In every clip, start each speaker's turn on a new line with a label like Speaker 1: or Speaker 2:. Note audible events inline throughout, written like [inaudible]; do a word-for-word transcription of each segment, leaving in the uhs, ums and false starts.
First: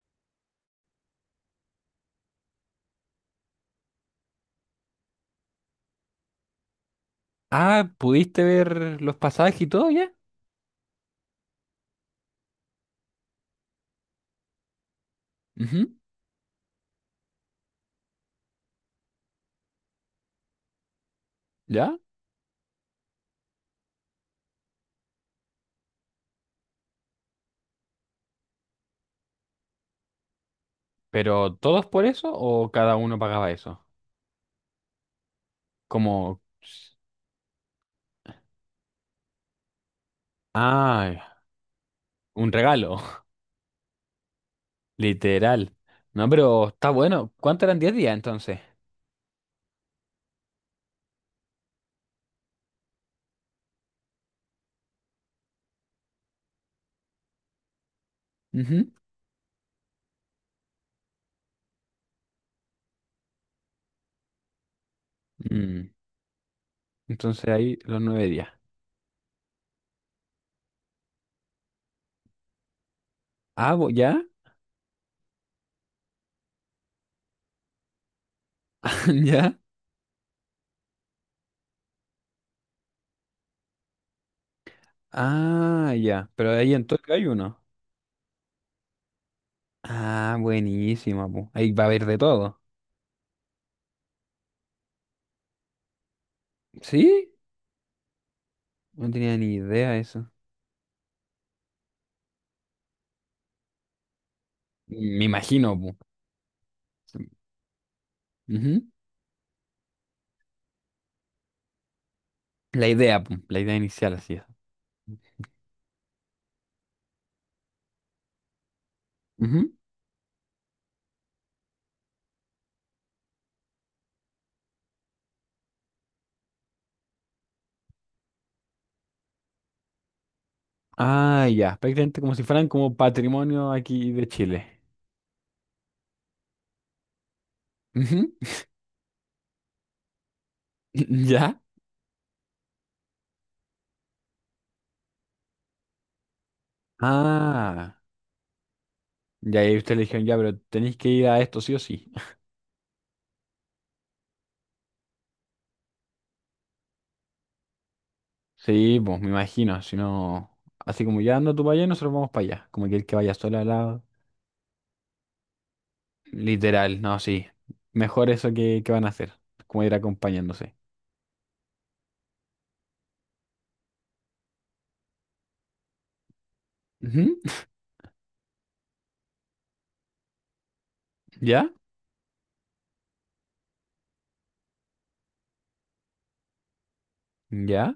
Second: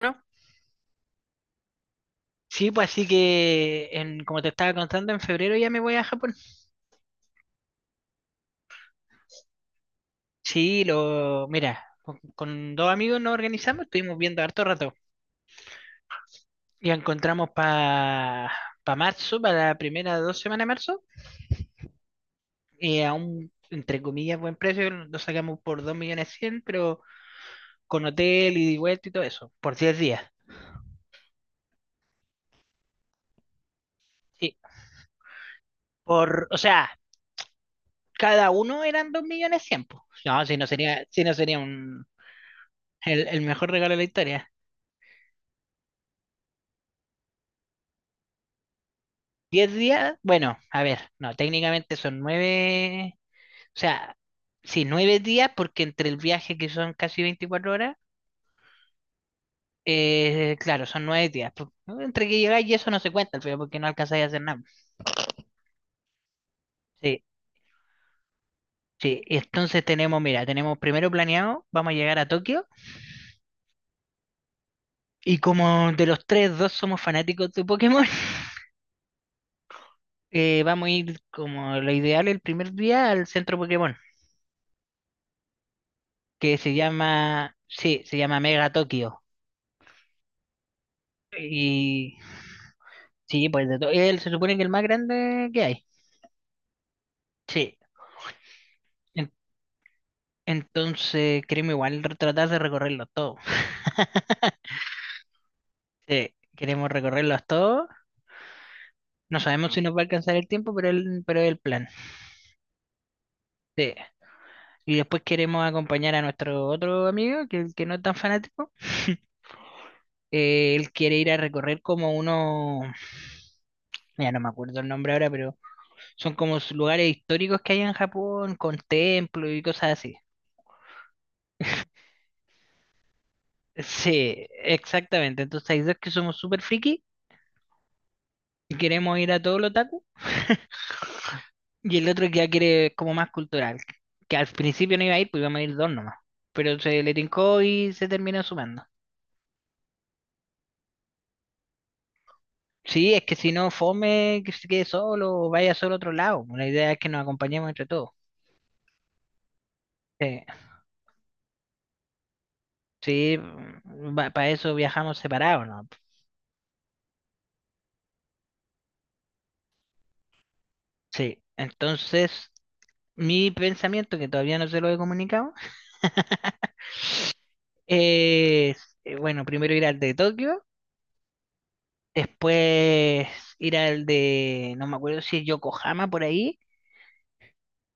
Speaker 1: ¿No? Sí, pues así que, en, como te estaba contando, en febrero ya me voy a Japón.
Speaker 2: Ah, ¿pudiste ver los pasajes y todo ya?
Speaker 1: Sí, lo, mira, con, con dos amigos nos organizamos, estuvimos viendo harto rato
Speaker 2: Ujú.
Speaker 1: y encontramos para pa pa marzo, para la primera dos semanas de marzo,
Speaker 2: ¿Ya?
Speaker 1: eh, a un, entre comillas, buen precio, lo sacamos por dos millones cien pero con hotel, ida y vuelta y todo eso, por diez días.
Speaker 2: ¿Pero todos por eso o cada uno pagaba eso?
Speaker 1: Sí,
Speaker 2: Como.
Speaker 1: por, o sea, cada uno eran dos millones cien mil, pues. No, si no sería, si
Speaker 2: Ah,
Speaker 1: no sería un,
Speaker 2: un regalo,
Speaker 1: el,
Speaker 2: [laughs]
Speaker 1: el mejor regalo de la historia.
Speaker 2: literal. No, pero está bueno. ¿Cuántos eran diez días entonces?
Speaker 1: Diez días, bueno, a ver, no, técnicamente son nueve, o sea, sí, nueve días, porque entre el viaje, que son casi veinticuatro horas,
Speaker 2: Ujú.
Speaker 1: eh, claro, son nueve días. pu- Entre que llegáis y eso no se cuenta al final porque no alcanzáis a hacer nada.
Speaker 2: Mm,
Speaker 1: Sí,
Speaker 2: entonces ahí los nueve días.
Speaker 1: sí, y entonces tenemos, mira, tenemos primero planeado, vamos a llegar a Tokio,
Speaker 2: Ah, bo- ¿ya?
Speaker 1: y como de los tres, dos somos fanáticos de Pokémon. [laughs]
Speaker 2: [laughs] ¿Ya?
Speaker 1: Eh, vamos a ir, como lo ideal, el primer día al centro Pokémon,
Speaker 2: Ah, ya. Pero
Speaker 1: que se
Speaker 2: ahí en Tokio hay
Speaker 1: llama,
Speaker 2: uno.
Speaker 1: sí, se llama Mega Tokio.
Speaker 2: Ah, buenísimo, pu. Ahí va a haber
Speaker 1: Y
Speaker 2: de todo.
Speaker 1: Sí, pues de todo. Él, se supone que el más grande que hay.
Speaker 2: ¿Sí?
Speaker 1: Sí.
Speaker 2: No
Speaker 1: En-
Speaker 2: tenía ni idea eso.
Speaker 1: Entonces queremos igual tratar de recorrerlos todos.
Speaker 2: Me imagino, pu.
Speaker 1: Sí, queremos recorrerlos todos.
Speaker 2: Ujú.
Speaker 1: No sabemos si nos va a alcanzar el tiempo, pero el, pero es el plan.
Speaker 2: La idea, pum, la idea
Speaker 1: Sí.
Speaker 2: inicial, así es.
Speaker 1: Y después queremos acompañar a nuestro otro amigo, que, que no es tan fanático.
Speaker 2: Ujú.
Speaker 1: Eh, él quiere ir a recorrer como uno, ya no me acuerdo el nombre ahora, pero son como s- lugares históricos que hay en Japón, con templos y cosas así.
Speaker 2: Ah, ya, prácticamente como si fueran como patrimonio aquí de
Speaker 1: Sí,
Speaker 2: Chile.
Speaker 1: exactamente. Entonces hay dos que somos súper friki
Speaker 2: Ujú.
Speaker 1: y queremos ir a todo lo otaku. [laughs]
Speaker 2: [laughs] ¿Ya?
Speaker 1: Y el otro, que ya quiere como más cultural, que al principio no iba a ir, pues íbamos a ir dos nomás, pero se le tincó y
Speaker 2: Ah,
Speaker 1: se terminó sumando.
Speaker 2: ya ahí ustedes le dijeron, ya, pero tenéis que ir a esto sí o sí.
Speaker 1: Sí, es que si no, fome, que se quede solo o vaya solo a otro lado; la idea es que nos acompañemos entre todos.
Speaker 2: Sí, pues me imagino, si
Speaker 1: Sí,
Speaker 2: no, así como ya anda tú para allá, nosotros vamos para allá, como que el que vaya
Speaker 1: sí,
Speaker 2: solo al lado.
Speaker 1: para eso viajamos separados, ¿no?
Speaker 2: Literal, no, sí. Mejor eso que, que van a hacer, como ir acompañándose.
Speaker 1: Sí, entonces mi pensamiento, que todavía no se lo he comunicado,
Speaker 2: Ujú.
Speaker 1: es, eh, bueno, primero ir al de Tokio.
Speaker 2: ¿Ya?
Speaker 1: Después ir al de, no me acuerdo si es Yokohama, por ahí,
Speaker 2: ¿Ya?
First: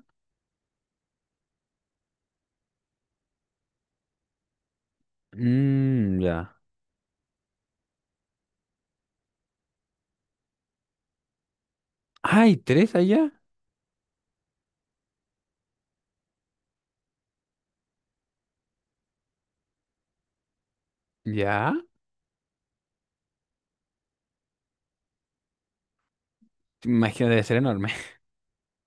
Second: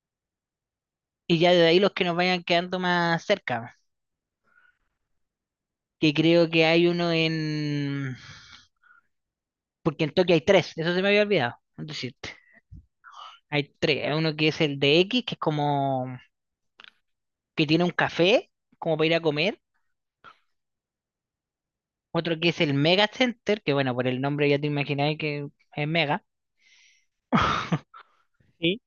Speaker 1: y ya de ahí los que nos vayan quedando más cerca, que
Speaker 2: Mm,
Speaker 1: creo
Speaker 2: ya.
Speaker 1: que hay uno en, porque en Tokio hay tres, eso se me había olvidado, es decir,
Speaker 2: ¡Ay, tres allá!
Speaker 1: hay tres. Hay uno que es el de X, que es como, que tiene un café, como para ir a comer;
Speaker 2: ¿Ya?
Speaker 1: otro que es el Mega Center, que bueno, por el nombre ya te imagináis que es Mega.
Speaker 2: Imagino, debe ser enorme.
Speaker 1: Sí.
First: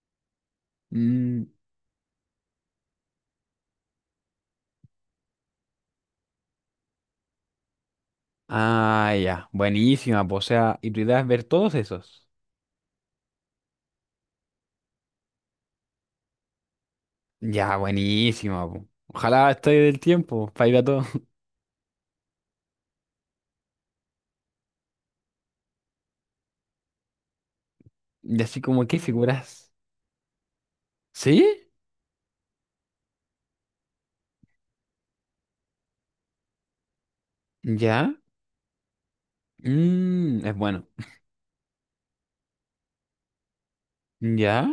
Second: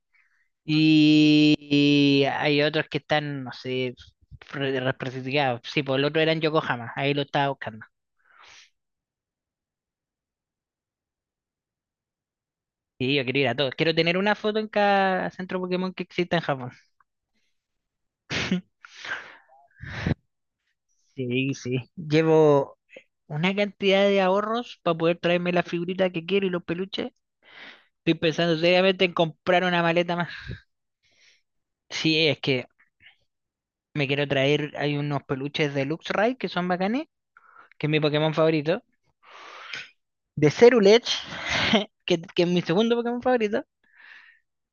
Speaker 2: Mm,
Speaker 1: Y hay otros que están, no sé, re- representados, sí, por el otro era en Yokohama, ahí lo estaba buscando.
Speaker 2: ah, ya, buenísima, po. O sea, ¿y tu idea es ver todos esos?
Speaker 1: Sí, yo quiero ir a todos. Quiero tener una foto en cada centro Pokémon que exista en Japón.
Speaker 2: Ya, buenísima,
Speaker 1: [laughs]
Speaker 2: po. Ojalá esté del tiempo para ir a todos. [laughs]
Speaker 1: Sí, sí. Llevo una cantidad de ahorros para poder traerme la figurita que quiero y los peluches. Estoy
Speaker 2: Y
Speaker 1: pensando
Speaker 2: así como, ¿qué
Speaker 1: seriamente en comprar
Speaker 2: figuras?
Speaker 1: una maleta más.
Speaker 2: ¿Sí?
Speaker 1: Sí, es que me quiero traer, hay unos peluches de Luxray que son bacanes, que es mi
Speaker 2: ¿Ya?
Speaker 1: Pokémon favorito.
Speaker 2: Mm,
Speaker 1: De
Speaker 2: es bueno.
Speaker 1: Cerulege, [laughs] que, que es mi segundo Pokémon favorito.
Speaker 2: ¿Ya?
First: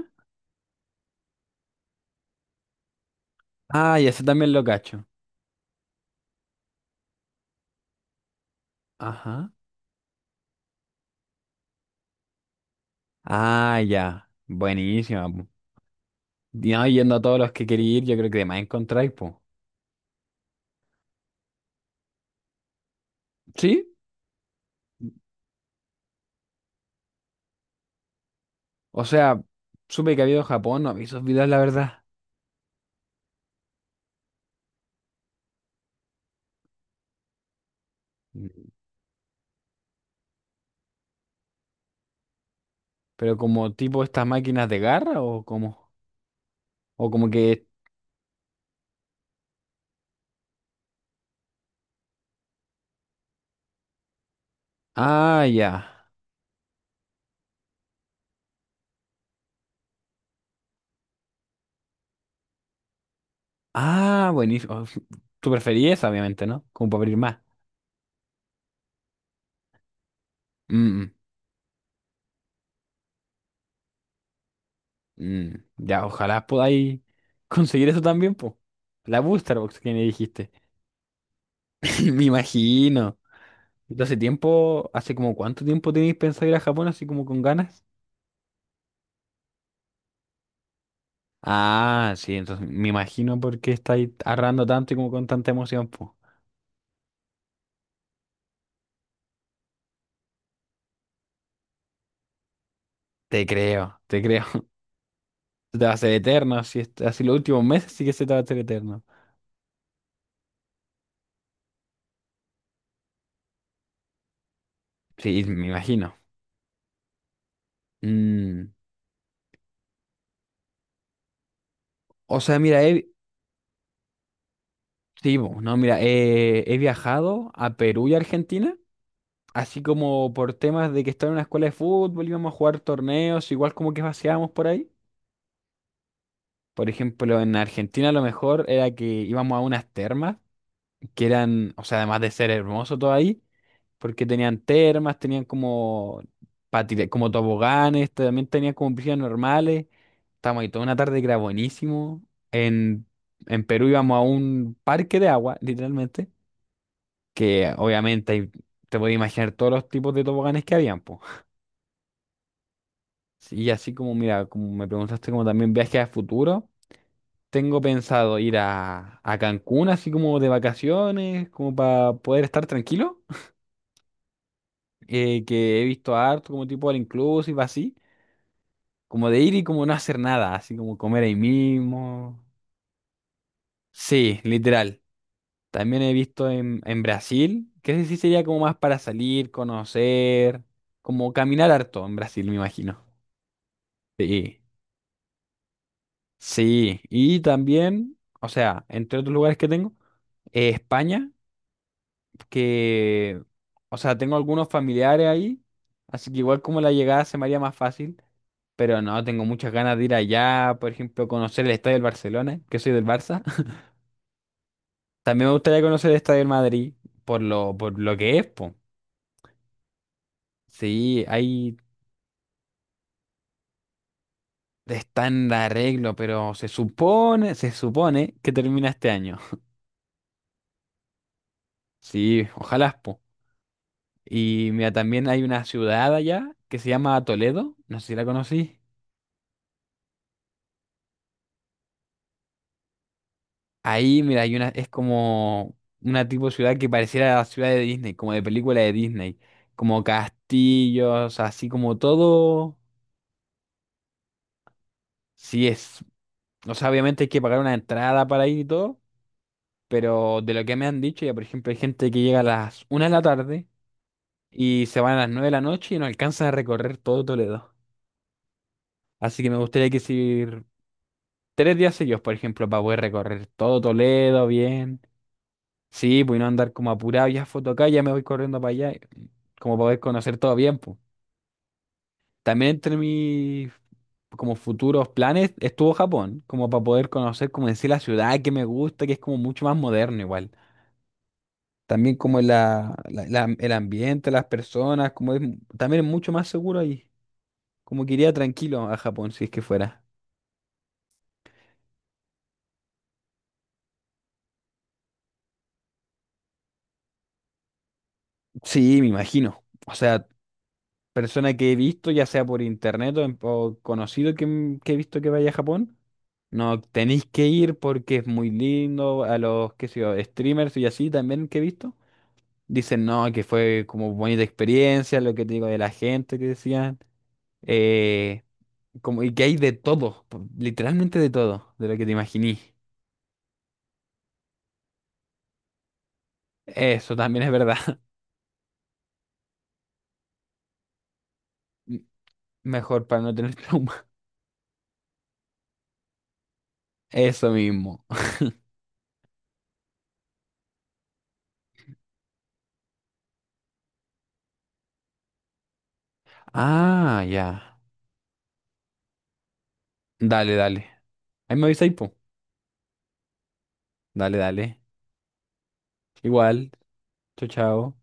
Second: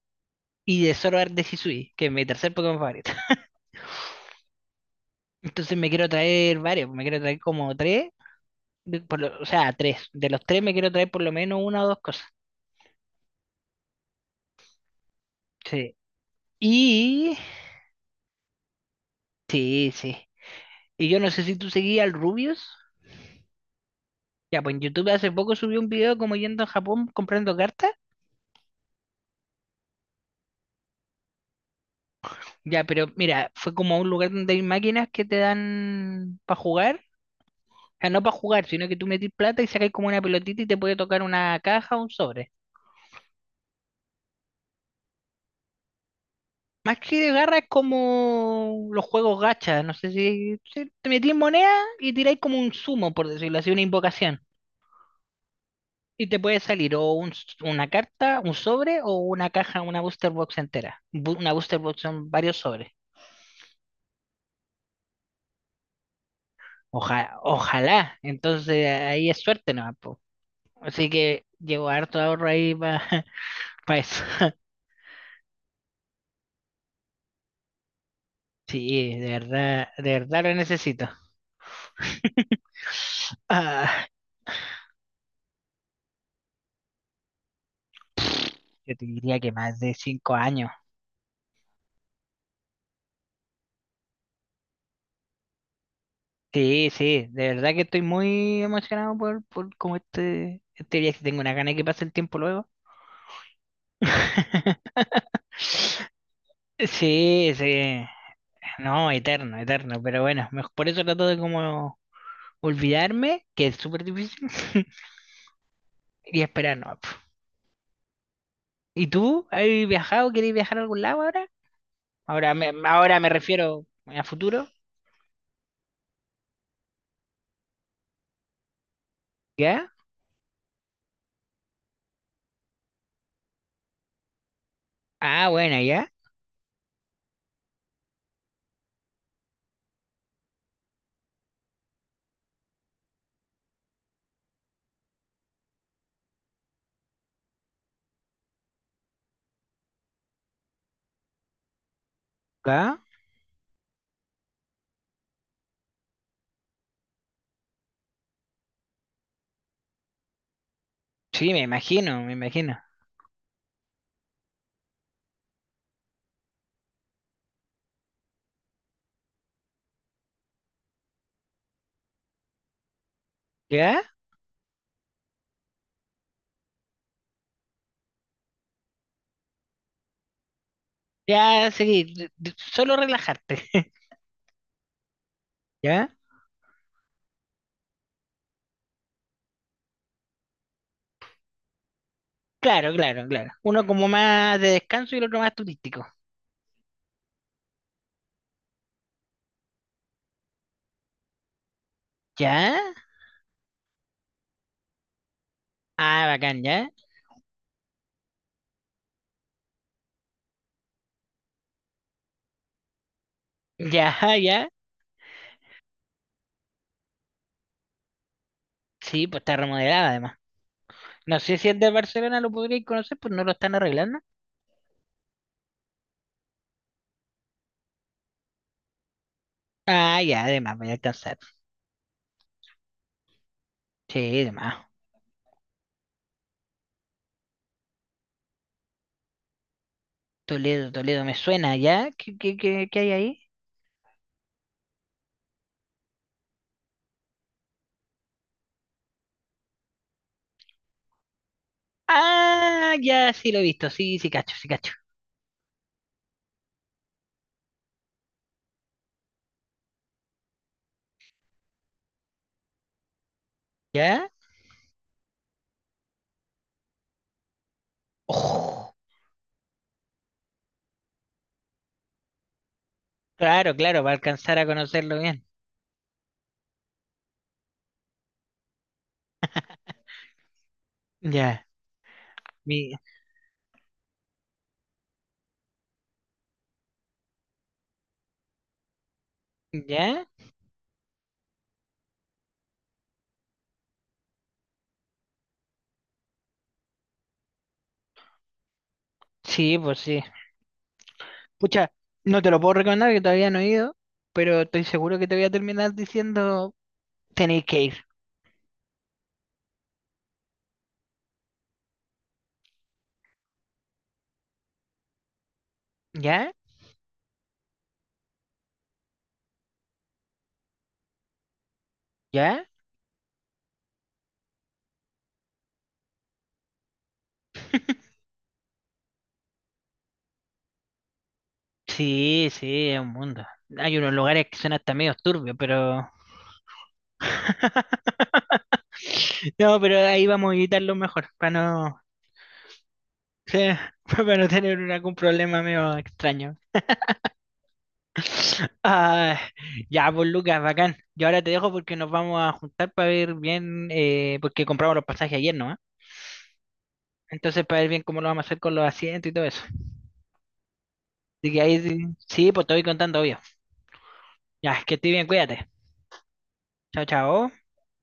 Speaker 1: Y de Zoroark de Hisui, que es mi tercer Pokémon favorito. [laughs]
Speaker 2: Ah, ya, ese también lo cacho.
Speaker 1: Entonces me quiero traer varios, me quiero traer como tres de- por lo- o
Speaker 2: Ajá.
Speaker 1: sea, tres. De los tres me quiero traer por lo menos una o dos cosas.
Speaker 2: Ah, ya, buenísima, po.
Speaker 1: Sí.
Speaker 2: Y no, yendo a
Speaker 1: Y...
Speaker 2: todos los que quería ir, yo creo que de más encontráis, po.
Speaker 1: Sí, sí. Y yo no sé si tú seguías al Rubius.
Speaker 2: ¿Sí?
Speaker 1: Ya, pues en YouTube hace poco subió un video como yendo a Japón comprando cartas.
Speaker 2: O sea, supe que había ido Japón, no vi esos videos, la verdad.
Speaker 1: Ya, pero mira, fue como a un lugar donde hay máquinas que te dan para jugar. O sea, no para jugar,
Speaker 2: Mm.
Speaker 1: sino que tú metís plata y sacas como una pelotita y te puede tocar una caja o un sobre.
Speaker 2: Pero como tipo estas máquinas de garra o como.
Speaker 1: Más
Speaker 2: O
Speaker 1: que
Speaker 2: como
Speaker 1: de garra,
Speaker 2: que.
Speaker 1: es como los juegos gacha. No sé si, si te metís moneda y tiráis como un sumo, por decirlo así, una invocación.
Speaker 2: Ah, ya.
Speaker 1: Y te puede salir o un s- una carta, un sobre o una caja, una booster box entera. Bu- Una booster box son varios sobres.
Speaker 2: Ah, buenísimo. Oh, tú preferís esa, obviamente, ¿no? Como para abrir
Speaker 1: Oja-
Speaker 2: más.
Speaker 1: ojalá. Entonces ahí es suerte, ¿no? Po. Así
Speaker 2: Mm.
Speaker 1: que llevo harto ahorro ahí para [laughs] eso. [laughs]
Speaker 2: Mm. Mm. Ya, ojalá podáis [laughs] conseguir eso también, po.
Speaker 1: Sí,
Speaker 2: La
Speaker 1: de
Speaker 2: Booster Box
Speaker 1: verdad,
Speaker 2: que me
Speaker 1: de verdad
Speaker 2: dijiste.
Speaker 1: lo necesito.
Speaker 2: [laughs] Me imagino.
Speaker 1: [laughs] Ah,
Speaker 2: Entonces, tiempo, ¿hace como cuánto tiempo tenéis pensado ir a Japón así como con ganas?
Speaker 1: yo te diría que más de cinco años.
Speaker 2: Ah, sí, entonces me imagino por qué estáis arrando tanto y como con tanta emoción, po.
Speaker 1: Sí, sí, de verdad que estoy muy emocionado por, por como este, este viaje. Tengo una gana de que pase el tiempo luego.
Speaker 2: Te creo, te creo. [laughs]
Speaker 1: [laughs]
Speaker 2: Se te va a hacer eterno, así, es- así los
Speaker 1: Sí,
Speaker 2: últimos meses sí
Speaker 1: sí.
Speaker 2: que se te va a hacer eterno.
Speaker 1: No, eterno, eterno. Pero bueno, mej- por eso trato de como olvidarme, que es súper difícil, [laughs]
Speaker 2: Sí, me imagino.
Speaker 1: y esperar, no. pf.
Speaker 2: Mm.
Speaker 1: ¿Y tú? ¿Has viajado? ¿Quieres viajar a algún lado ahora?
Speaker 2: O
Speaker 1: Ahora
Speaker 2: sea,
Speaker 1: me,
Speaker 2: mira, he,
Speaker 1: ahora me refiero a futuro.
Speaker 2: sí, bo, no, mira, eh, he viajado a Perú y Argentina, así
Speaker 1: ¿Ya?
Speaker 2: como por temas de que estaba en una escuela de fútbol, íbamos a jugar torneos, igual como que paseábamos por ahí.
Speaker 1: Ah, bueno, ya.
Speaker 2: Por ejemplo, en Argentina lo mejor era que íbamos a unas termas, que eran, o sea, además de ser hermoso todo ahí, porque tenían termas, tenían como, patine- como toboganes, también tenían como piscinas normales. Estábamos ahí toda una tarde que era buenísimo.
Speaker 1: ¿Ya?
Speaker 2: En, en Perú íbamos a un parque de agua, literalmente que obviamente hay- te puedes imaginar todos los tipos de toboganes que habían, pues.
Speaker 1: Sí, me imagino, me imagino.
Speaker 2: Y así como, mira, como me preguntaste como también viajes a futuro, tengo pensado ir a, a Cancún así como de vacaciones, como para poder estar tranquilo,
Speaker 1: ¿Ya?
Speaker 2: eh, que he visto harto como tipo all inclusive así, como de ir y como no hacer nada, así como comer ahí
Speaker 1: Ya, seguí. d-
Speaker 2: mismo.
Speaker 1: d- Solo relajarte. [laughs]
Speaker 2: Sí, literal. También he
Speaker 1: ¿Ya?
Speaker 2: visto en, en Brasil, que ese sí sería como más para salir, conocer, como caminar harto en Brasil, me
Speaker 1: Claro,
Speaker 2: imagino.
Speaker 1: claro, claro. Uno como más
Speaker 2: Sí.
Speaker 1: de descanso y el otro más turístico.
Speaker 2: Sí, y también, o sea, entre otros lugares que tengo, eh, España,
Speaker 1: ¿Ya?
Speaker 2: que, o sea, tengo algunos familiares ahí,
Speaker 1: Ah,
Speaker 2: así que
Speaker 1: bacán,
Speaker 2: igual como
Speaker 1: ¿ya?
Speaker 2: la llegada se me haría más fácil, pero no, tengo muchas ganas de ir allá, por ejemplo, conocer el Estadio del Barcelona, que soy del Barça. [laughs]
Speaker 1: Ya, [laughs] ya.
Speaker 2: También me gustaría conocer el Estadio del Madrid, por lo, por lo que es, po.
Speaker 1: Sí, pues está remodelada además.
Speaker 2: Sí,
Speaker 1: No sé si
Speaker 2: ahí
Speaker 1: el de Barcelona lo podríais conocer, pues no lo están arreglando.
Speaker 2: está en arreglo, pero se supone, se supone que termina este año. [laughs]
Speaker 1: Ah, ya, además, voy a alcanzar.
Speaker 2: Sí, ojalá, po.
Speaker 1: Sí,
Speaker 2: Y
Speaker 1: además.
Speaker 2: mira, también hay una ciudad allá que se llama Toledo, no sé si la conocí.
Speaker 1: Toledo, Toledo, me suena, ¿ya? ¿Qué, qué, qué, qué hay ahí?
Speaker 2: Ahí, mira, hay una, es como una tipo de ciudad que pareciera la ciudad de Disney, como de película de Disney, como castillos, así como todo.
Speaker 1: Ah, ya, sí lo he visto, sí, sí cacho, sí cacho.
Speaker 2: Sí es, o sea, obviamente hay que pagar una entrada para ir y todo, pero de lo que me han dicho, ya por ejemplo, hay gente que llega a las una de la tarde
Speaker 1: ¿Ya?
Speaker 2: y se van a las nueve de la noche y no alcanzan a recorrer todo Toledo.
Speaker 1: Oh,
Speaker 2: Así que me gustaría que si tres días seguidos, por ejemplo, para poder recorrer
Speaker 1: claro,
Speaker 2: todo
Speaker 1: claro, para
Speaker 2: Toledo
Speaker 1: alcanzar a
Speaker 2: bien.
Speaker 1: conocerlo bien.
Speaker 2: Sí, pues y no andar como apurado, ya foto acá, ya me voy corriendo para allá, como para poder conocer todo bien, pues.
Speaker 1: Ya,
Speaker 2: También
Speaker 1: mi-
Speaker 2: entre mis como futuros planes estuvo Japón, como para poder conocer, como decir, la ciudad que me gusta, que es como mucho más moderno
Speaker 1: ¿ya?
Speaker 2: igual. También como la, la- la- el ambiente, las personas, como es, también es mucho más seguro ahí. Como que iría tranquilo a Japón si es que
Speaker 1: Sí, pues
Speaker 2: fuera.
Speaker 1: sí. Pucha, no te lo puedo recomendar, que todavía no he ido, pero estoy seguro que te voy a terminar diciendo: tenéis que ir.
Speaker 2: Sí, me imagino. O sea, persona que he visto, ya sea por internet o, en- o conocido que, m- que he visto que vaya a Japón,
Speaker 1: ¿Ya?
Speaker 2: no tenéis que ir porque es muy lindo. A los, qué sé yo, streamers y así también que he visto,
Speaker 1: ¿Ya?
Speaker 2: dicen no, que fue como bonita experiencia, lo que te digo de la gente que decían. Eh, como, y que hay de todo, po- literalmente de todo, de lo que te
Speaker 1: Sí,
Speaker 2: imaginí.
Speaker 1: sí, es un mundo. Hay unos lugares que son hasta medio turbios, pero...
Speaker 2: Eso también es verdad. [laughs]
Speaker 1: No, pero ahí vamos a evitarlo mejor, para no...
Speaker 2: M- Mejor para no tener
Speaker 1: Sí, [laughs]
Speaker 2: trauma.
Speaker 1: para no tener un- algún problema medio extraño.
Speaker 2: [laughs] Eso mismo.
Speaker 1: Ah, ya, pues Lucas, bacán. Yo ahora te dejo porque nos vamos a juntar para ver bien, eh, porque compramos los pasajes ayer, ¿no?
Speaker 2: Ah, ya.
Speaker 1: Entonces, para ver bien cómo lo vamos a hacer con los asientos y todo eso.
Speaker 2: Dale, dale.
Speaker 1: Así
Speaker 2: Ahí
Speaker 1: que
Speaker 2: me
Speaker 1: ahí
Speaker 2: avisáis,
Speaker 1: sí,
Speaker 2: po.
Speaker 1: sí, pues te voy contando, obvio.
Speaker 2: Dale, dale.
Speaker 1: Ya, que estés bien, cuídate.
Speaker 2: Igual.
Speaker 1: Chao,
Speaker 2: Chao,
Speaker 1: chao.
Speaker 2: chao.